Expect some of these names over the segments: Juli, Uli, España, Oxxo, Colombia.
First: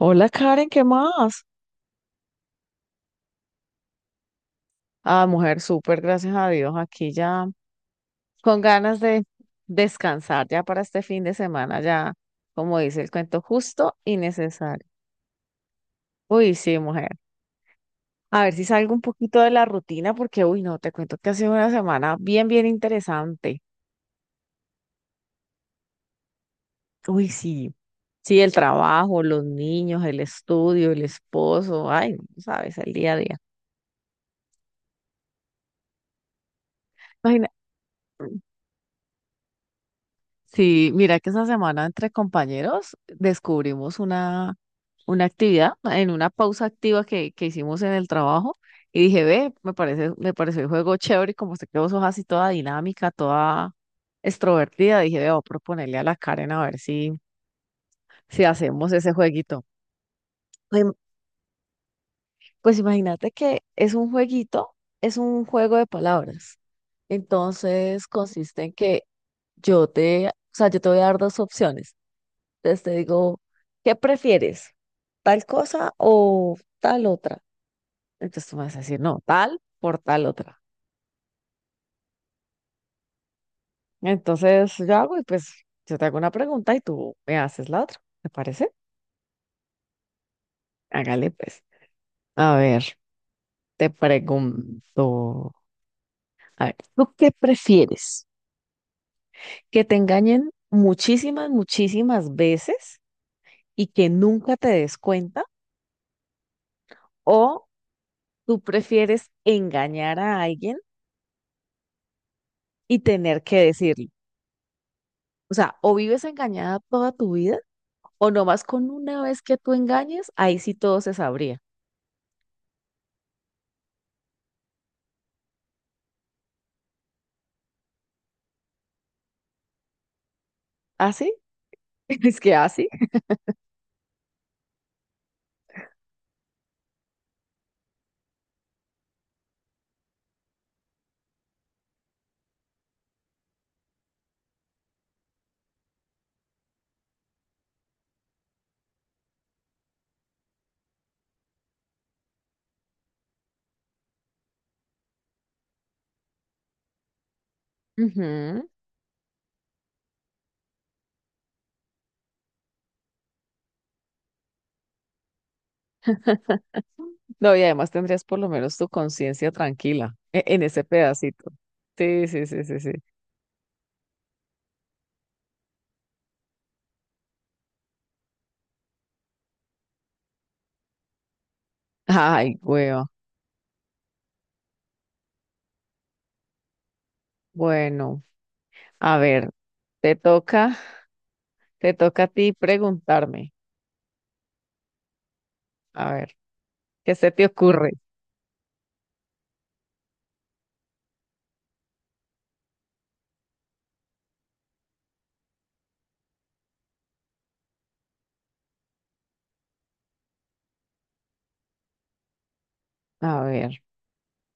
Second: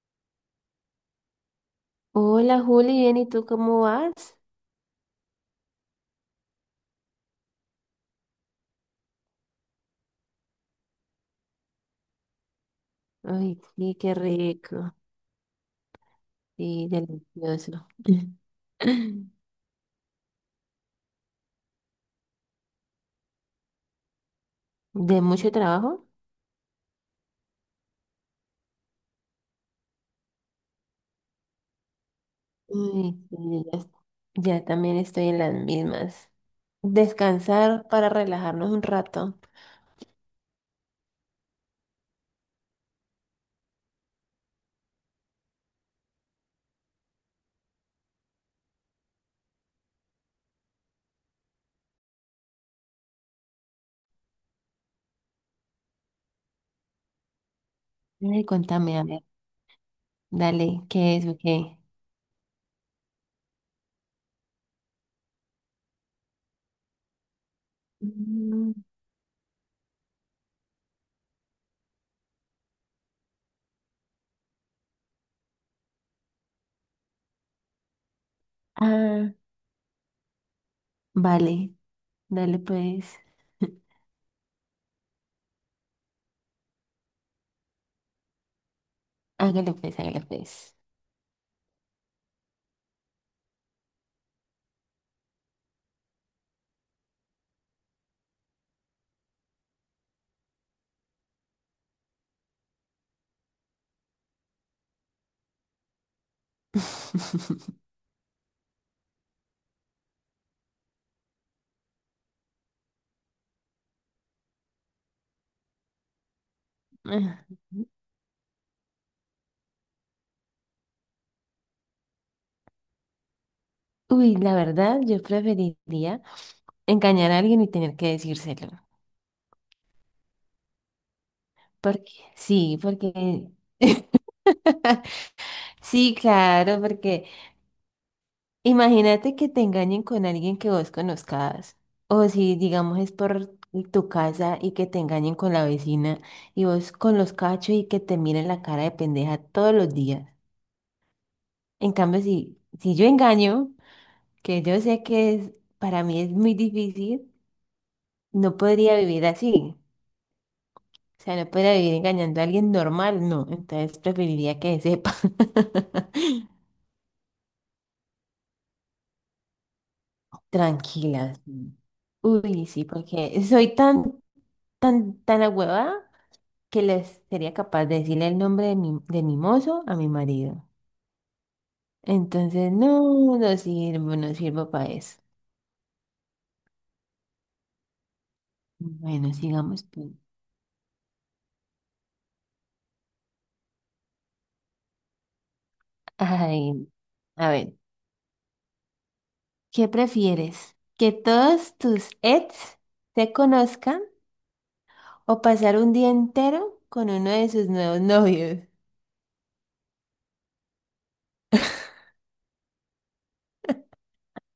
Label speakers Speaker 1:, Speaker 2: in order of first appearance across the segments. Speaker 1: Hola Karen, ¿qué más?
Speaker 2: Hola Juli, bien, ¿y tú cómo vas?
Speaker 1: Ah, mujer, súper, gracias a Dios. Aquí ya con ganas de descansar ya para este fin de semana, ya como dice el cuento,
Speaker 2: Ay, sí,
Speaker 1: justo
Speaker 2: qué
Speaker 1: y necesario.
Speaker 2: rico,
Speaker 1: Uy, sí,
Speaker 2: sí,
Speaker 1: mujer.
Speaker 2: delicioso.
Speaker 1: A ver si salgo un poquito de la rutina porque, uy, no, te cuento que ha sido una semana bien, bien interesante.
Speaker 2: ¿De mucho trabajo?
Speaker 1: Uy, sí. Sí, el trabajo, los niños, el estudio, el esposo, ay, no sabes, el día
Speaker 2: Ay,
Speaker 1: a día.
Speaker 2: sí, ya, ya también estoy en las mismas.
Speaker 1: Imagina.
Speaker 2: Descansar para relajarnos un rato.
Speaker 1: Sí, mira que esa semana entre compañeros descubrimos una actividad en una pausa activa que hicimos en el trabajo y dije, ve, me parece, me pareció el juego chévere y como se quedó sos así toda dinámica, toda extrovertida, dije, ve, voy a proponerle a la Karen a ver si, si
Speaker 2: Ay,
Speaker 1: hacemos
Speaker 2: contame, a
Speaker 1: ese
Speaker 2: ver,
Speaker 1: jueguito.
Speaker 2: dale,
Speaker 1: Em,
Speaker 2: ¿qué es o qué?
Speaker 1: Pues imagínate que es un jueguito, es un juego de palabras. Entonces consiste
Speaker 2: Mm.
Speaker 1: en que yo te, o sea, yo te voy a dar dos opciones. Entonces te digo, ¿qué prefieres? ¿Tal cosa o tal otra? Entonces tú me vas a decir, no,
Speaker 2: Ah,
Speaker 1: tal por tal otra.
Speaker 2: vale, dale pues,
Speaker 1: Entonces yo hago y pues yo te hago una pregunta y tú me haces la otra. ¿Te parece?
Speaker 2: hágale pues, hágale pues.
Speaker 1: Hágale pues. A ver, te pregunto. A ver, ¿tú qué prefieres? ¿Que te engañen muchísimas, muchísimas veces y que nunca te des cuenta? ¿O tú prefieres engañar a alguien y tener que decirlo? O sea, o vives engañada toda tu vida, o nomás con una vez que tú engañes, ahí sí todo se sabría.
Speaker 2: Uy, la verdad, yo preferiría engañar a alguien y tener que decírselo.
Speaker 1: ¿Así?
Speaker 2: Porque,
Speaker 1: Es que
Speaker 2: sí,
Speaker 1: así.
Speaker 2: porque, sí, claro, porque imagínate que te engañen con alguien que vos conozcas. O si, digamos, es por tu casa y que te engañen con la vecina y vos con los cachos y que te miren la cara de pendeja todos los días. En cambio, si, si yo engaño, que yo sé que es, para mí es muy difícil, no
Speaker 1: Ujú.
Speaker 2: podría vivir así. O sea, no podría vivir engañando a alguien normal, no. Entonces preferiría que sepa.
Speaker 1: No, y además tendrías por lo menos tu conciencia tranquila en ese
Speaker 2: Tranquila,
Speaker 1: pedacito.
Speaker 2: sí.
Speaker 1: Sí, sí, sí,
Speaker 2: Uy,
Speaker 1: sí,
Speaker 2: sí,
Speaker 1: sí.
Speaker 2: porque soy tan ahuevada que les sería capaz de decirle el nombre de mi mozo a mi marido.
Speaker 1: Ay,
Speaker 2: Entonces,
Speaker 1: hueva.
Speaker 2: no, no sirvo, no sirvo para eso.
Speaker 1: Bueno, a
Speaker 2: Bueno,
Speaker 1: ver,
Speaker 2: sigamos pues.
Speaker 1: te toca, te toca a ti preguntarme. A ver,
Speaker 2: Ay,
Speaker 1: ¿qué se te
Speaker 2: a ver,
Speaker 1: ocurre?
Speaker 2: ¿qué prefieres? ¿Que todos tus ex te conozcan o pasar un día entero con uno de sus nuevos novios?
Speaker 1: A ver,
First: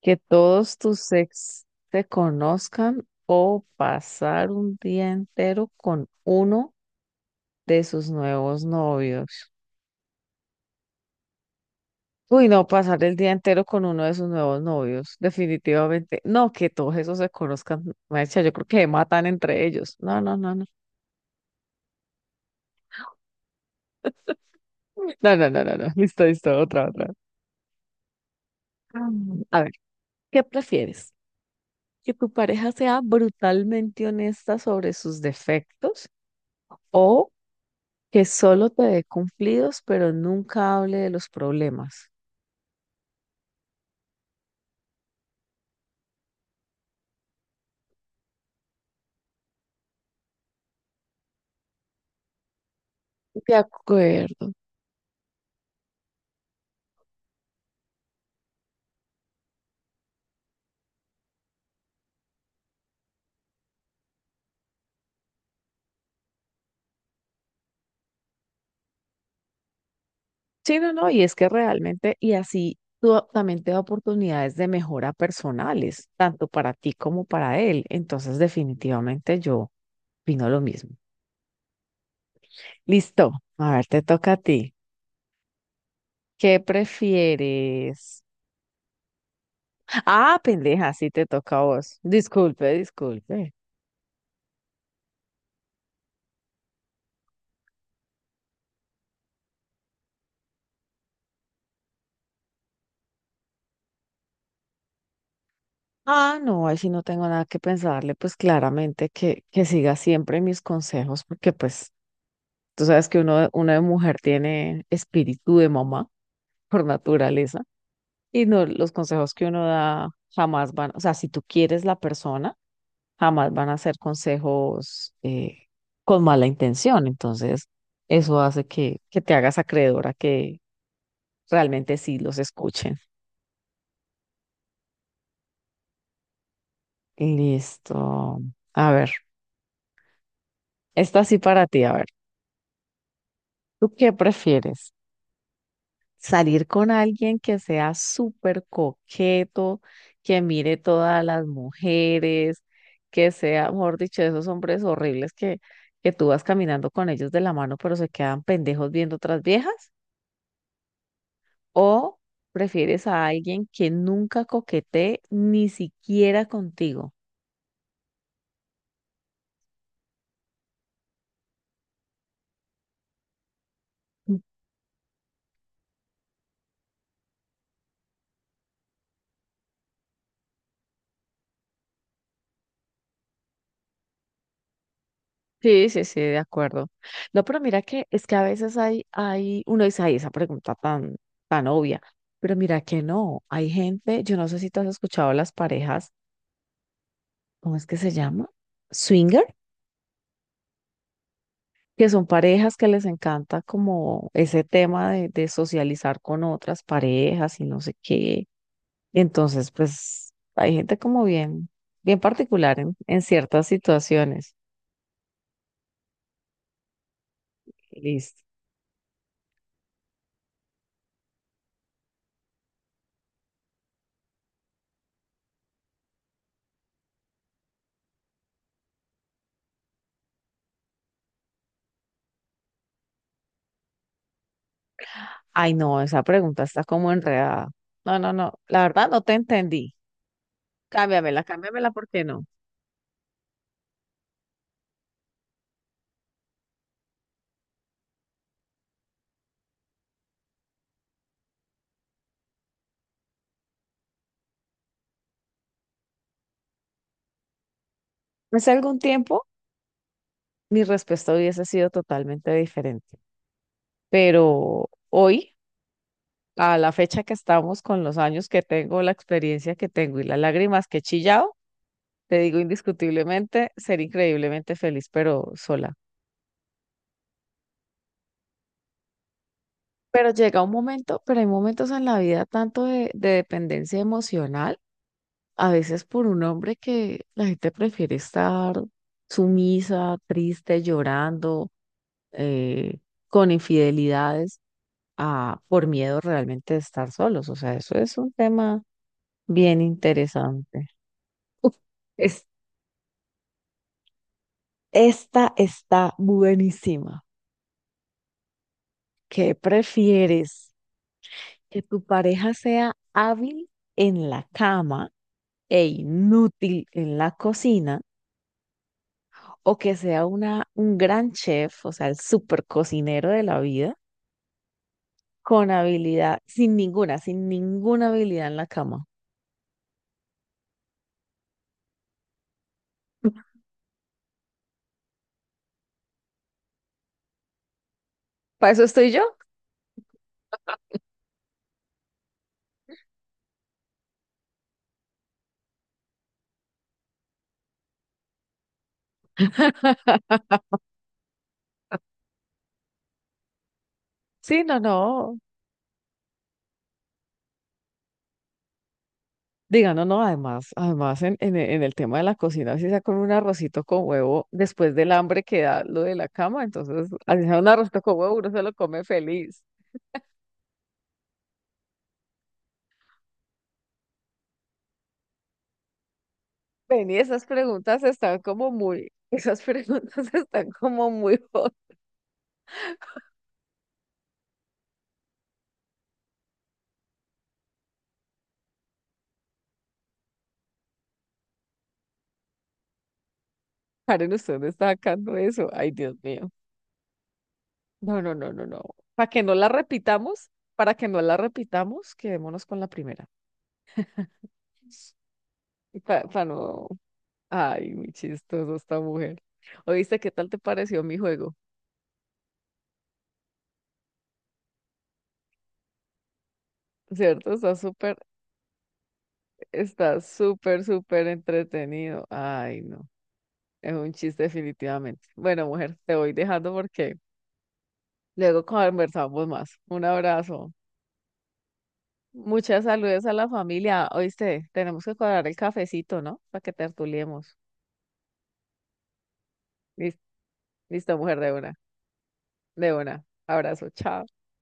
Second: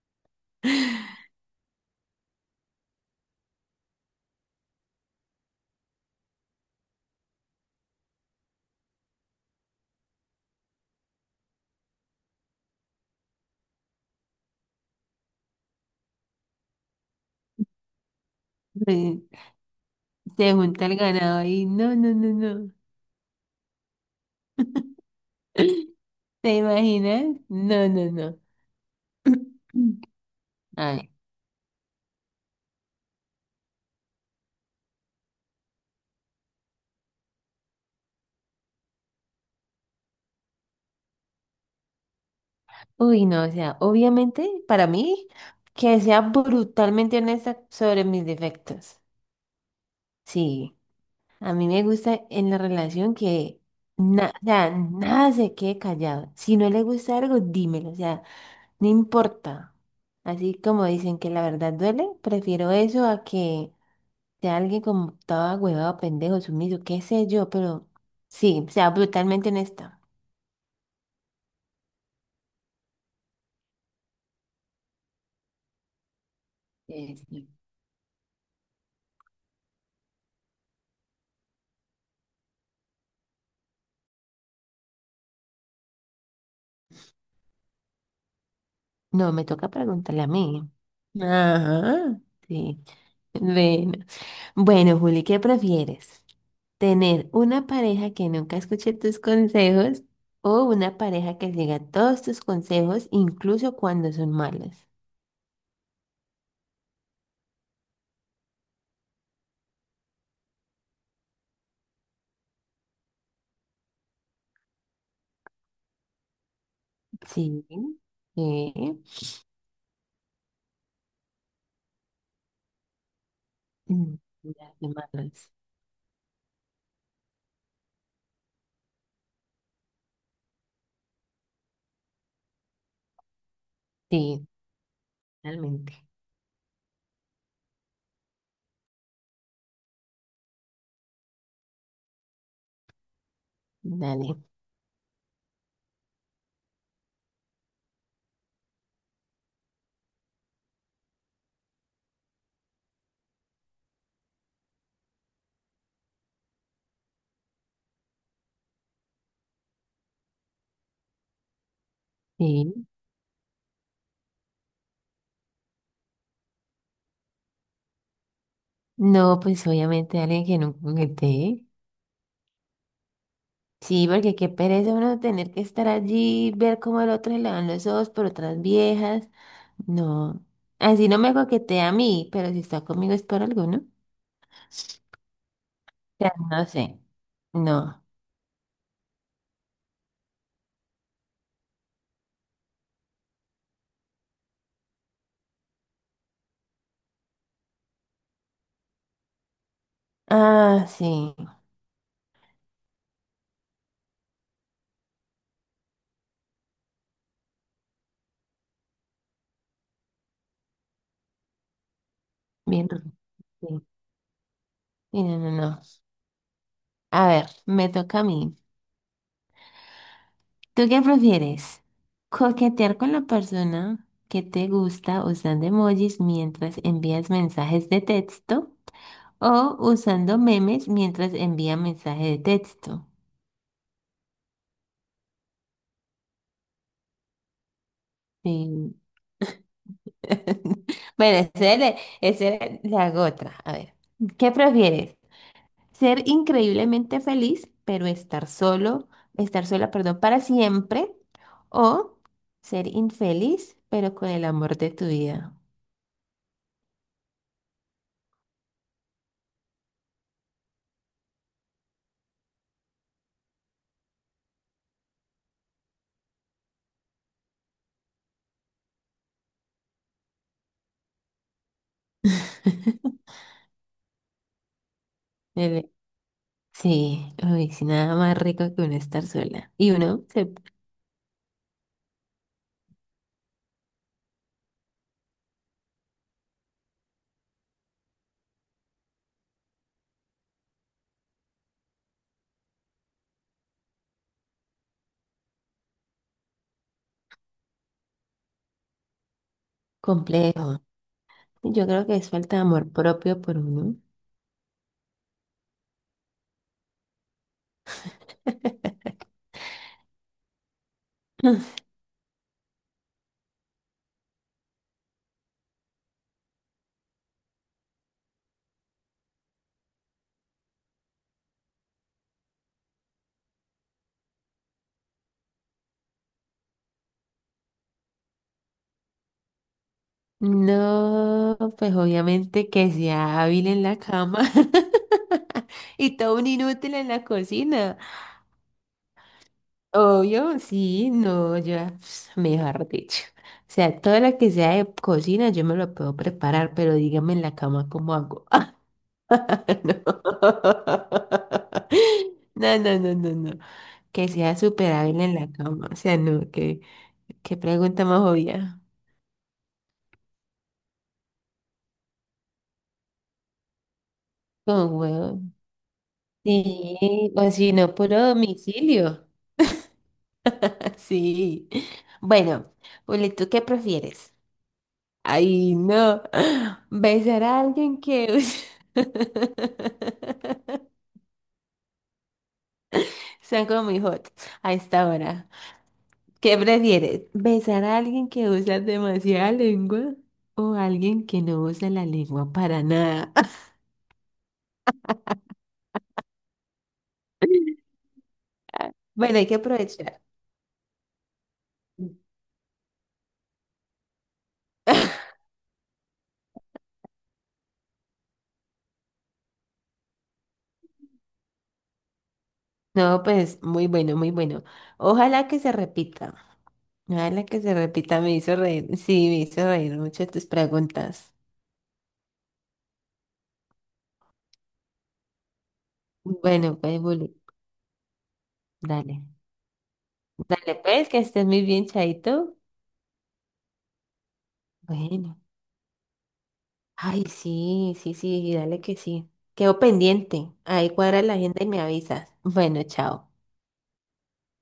Speaker 1: que todos tus ex te conozcan o pasar un día entero con uno de sus nuevos novios. Uy, no, pasar el día entero con uno de sus nuevos novios, definitivamente. No, que todos esos se conozcan, maestra, yo creo que se
Speaker 2: Me-
Speaker 1: matan entre ellos. No, no,
Speaker 2: Se
Speaker 1: no, no.
Speaker 2: junta el ganado ahí. No, no, no, no.
Speaker 1: No, no, no, no, no. Listo, listo,
Speaker 2: ¿Te
Speaker 1: otra, otra.
Speaker 2: imaginas? No, no, no.
Speaker 1: Mm. A ver, ¿qué
Speaker 2: Ay.
Speaker 1: prefieres? ¿Que tu pareja sea brutalmente honesta sobre sus defectos o que solo te dé cumplidos, pero nunca hable de los problemas?
Speaker 2: Uy, no, o sea, obviamente para mí que sea brutalmente honesta sobre mis defectos. Sí, a mí me gusta en la relación
Speaker 1: De
Speaker 2: que o
Speaker 1: acuerdo.
Speaker 2: sea, nada se quede callado. Si no le gusta algo, dímelo, o sea, no importa. Así como dicen que la verdad duele, prefiero eso a que sea alguien como estaba huevado, pendejo, sumiso, qué sé yo, pero sí, o sea, brutalmente honesta.
Speaker 1: Sí, no, no, y es que realmente, y así también te da oportunidades de mejora personales, tanto para ti
Speaker 2: Sí,
Speaker 1: como
Speaker 2: sí.
Speaker 1: para él. Entonces, definitivamente yo opino lo mismo. Listo, a ver, te toca a ti. ¿Qué prefieres?
Speaker 2: No, me toca preguntarle a
Speaker 1: Ah,
Speaker 2: mí.
Speaker 1: pendeja, sí te toca a vos.
Speaker 2: Ajá.
Speaker 1: Disculpe,
Speaker 2: Sí,
Speaker 1: disculpe.
Speaker 2: bueno. Bueno, Juli, ¿qué prefieres? ¿Tener una pareja que nunca escuche tus consejos o una pareja que siga todos tus consejos, incluso cuando son malos?
Speaker 1: Ah, no, ahí sí no tengo nada que pensarle, pues claramente que siga siempre mis consejos, porque pues tú sabes que uno, una de mujer tiene espíritu de mamá por naturaleza.
Speaker 2: Sí,
Speaker 1: Y no, los
Speaker 2: sí,
Speaker 1: consejos que uno da jamás van, o sea, si tú quieres la persona, jamás van a ser
Speaker 2: mm, ya, son
Speaker 1: consejos
Speaker 2: malos.
Speaker 1: con mala intención. Entonces, eso hace que te hagas acreedora que realmente sí los escuchen.
Speaker 2: Sí, realmente.
Speaker 1: Listo. A ver, esta sí para ti, a ver. ¿Tú qué
Speaker 2: Dale.
Speaker 1: prefieres? Salir con alguien que sea súper coqueto, que mire todas las mujeres, que sea, mejor dicho, esos hombres horribles que tú vas caminando con ellos de la mano, pero se quedan pendejos viendo otras viejas, o
Speaker 2: Sí,
Speaker 1: prefieres a alguien que nunca coquetee ni siquiera contigo.
Speaker 2: no, pues obviamente alguien que no conecté. Sí, porque qué pereza uno tener que estar allí, ver cómo al otro se le van los ojos por otras viejas. No, así no me coquetea a mí, pero si está conmigo es por alguno. O
Speaker 1: Sí, sí, sí,
Speaker 2: sea,
Speaker 1: de
Speaker 2: no
Speaker 1: acuerdo.
Speaker 2: sé.
Speaker 1: No, pero mira
Speaker 2: No.
Speaker 1: que es que a veces hay, uno dice, ay, esa pregunta tan, tan obvia, pero mira que no, hay gente, yo no sé si tú has escuchado las parejas, ¿cómo es que se llama? Swinger,
Speaker 2: Ah, sí.
Speaker 1: que son parejas que les encanta como ese tema de socializar con otras parejas y no sé qué. Entonces, pues hay gente como bien, bien particular
Speaker 2: Bien.
Speaker 1: en, en ciertas
Speaker 2: Sí.
Speaker 1: situaciones.
Speaker 2: Sí, no, no, no. A ver, me toca a
Speaker 1: Listo.
Speaker 2: mí. ¿Tú qué prefieres? ¿Coquetear con la persona que te gusta usando emojis mientras envías mensajes de texto? O usando memes mientras envía mensaje de texto.
Speaker 1: Ay, no, esa pregunta está como enredada. No, no, no, la
Speaker 2: Sí.
Speaker 1: verdad no te entendí. Cámbiamela,
Speaker 2: Bueno, ese
Speaker 1: cámbiamela,
Speaker 2: le,
Speaker 1: ¿por qué no?
Speaker 2: ese le hago otra. A ver, ¿qué prefieres? ¿Ser increíblemente feliz, pero estar solo, estar sola, perdón, para siempre? ¿O ser infeliz, pero con el amor de tu vida?
Speaker 1: Hace algún tiempo mi respuesta hubiese sido totalmente diferente, pero hoy, a la fecha que estamos, con los años que tengo, la experiencia que tengo y las lágrimas que he chillado, te digo indiscutiblemente, ser increíblemente feliz, pero
Speaker 2: Debe-
Speaker 1: sola.
Speaker 2: Sí, uy, sí, nada más rico que uno estar sola. Y uno
Speaker 1: Pero
Speaker 2: se
Speaker 1: llega un momento, pero hay momentos en la vida tanto de dependencia emocional a veces por un hombre que la gente prefiere estar sumisa, triste, llorando, eh, con infidelidades, a, por miedo realmente de estar solos. O sea, eso es un tema bien
Speaker 2: complejo.
Speaker 1: interesante. Uf,
Speaker 2: Yo creo que es
Speaker 1: es,
Speaker 2: falta de amor propio por uno.
Speaker 1: esta está buenísima. ¿Qué prefieres? ¿Que tu pareja sea hábil en la cama e inútil en la cocina? ¿O que sea un gran chef, o sea, el super cocinero de la vida, con habilidad, sin ninguna, sin ninguna habilidad en la cama?
Speaker 2: No, pues obviamente que sea hábil en la cama y todo un inútil en la cocina.
Speaker 1: Para eso estoy yo.
Speaker 2: Obvio, sí, no, yo, pss, mejor dicho. O sea, todo lo que sea de cocina yo me lo puedo preparar, pero dígame en la cama cómo hago. No, no, no, no, no, no. Que sea
Speaker 1: Sí, no,
Speaker 2: súper hábil en
Speaker 1: no.
Speaker 2: la cama. O sea, no, que, qué pregunta más obvia.
Speaker 1: Diga, no, no, además, además en el tema de la cocina, si sea con un arrocito con huevo, después
Speaker 2: Con
Speaker 1: del
Speaker 2: huevo.
Speaker 1: hambre que da lo de la cama, entonces,
Speaker 2: Sí,
Speaker 1: así
Speaker 2: o
Speaker 1: sea un
Speaker 2: si no,
Speaker 1: arrocito con
Speaker 2: puro
Speaker 1: huevo, uno se lo come
Speaker 2: domicilio.
Speaker 1: feliz.
Speaker 2: Sí. Bueno, Uli, ¿tú qué prefieres? Ay, no.
Speaker 1: Ven, y
Speaker 2: Besar
Speaker 1: esas
Speaker 2: a alguien
Speaker 1: preguntas están
Speaker 2: que
Speaker 1: como muy, esas preguntas están como muy hot.
Speaker 2: son como muy hot a esta hora. ¿Qué prefieres? ¿Besar a alguien que usa demasiada lengua o a alguien que no usa la lengua para nada?
Speaker 1: Karen, usted me está sacando eso. Ay, Dios mío. No, no, no, no, no.
Speaker 2: Ah,
Speaker 1: Para
Speaker 2: bueno,
Speaker 1: que
Speaker 2: hay que
Speaker 1: no la
Speaker 2: aprovechar.
Speaker 1: repitamos, para que no la repitamos, quedémonos con la primera. Para no. Ay, muy chistoso esta mujer. Oíste, ¿qué tal te pareció mi juego?
Speaker 2: No, pues muy bueno, muy bueno. Ojalá que se repita. Ojalá
Speaker 1: ¿Cierto?
Speaker 2: que se repita. Me hizo reír. Sí, me hizo reír
Speaker 1: Está
Speaker 2: mucho tus
Speaker 1: súper, súper
Speaker 2: preguntas.
Speaker 1: entretenido. Ay, no. Es un chiste definitivamente. Bueno, mujer, te voy dejando
Speaker 2: Bueno, pues,
Speaker 1: porque
Speaker 2: Juli,
Speaker 1: luego
Speaker 2: dale.
Speaker 1: conversamos más. Un abrazo.
Speaker 2: Dale, pues, que estés muy bien, Chaito.
Speaker 1: Muchas saludes a la familia. Oíste, tenemos que
Speaker 2: Bueno.
Speaker 1: cuadrar el cafecito, ¿no? Para que
Speaker 2: Ay,
Speaker 1: tertuliemos.
Speaker 2: sí, sí, sí, dale que sí. Quedo
Speaker 1: Lis-
Speaker 2: pendiente. Ahí
Speaker 1: Listo,
Speaker 2: cuadra la
Speaker 1: mujer, de
Speaker 2: agenda y
Speaker 1: una.
Speaker 2: me avisas. Bueno,
Speaker 1: De una.
Speaker 2: chao.
Speaker 1: Abrazo. Chao.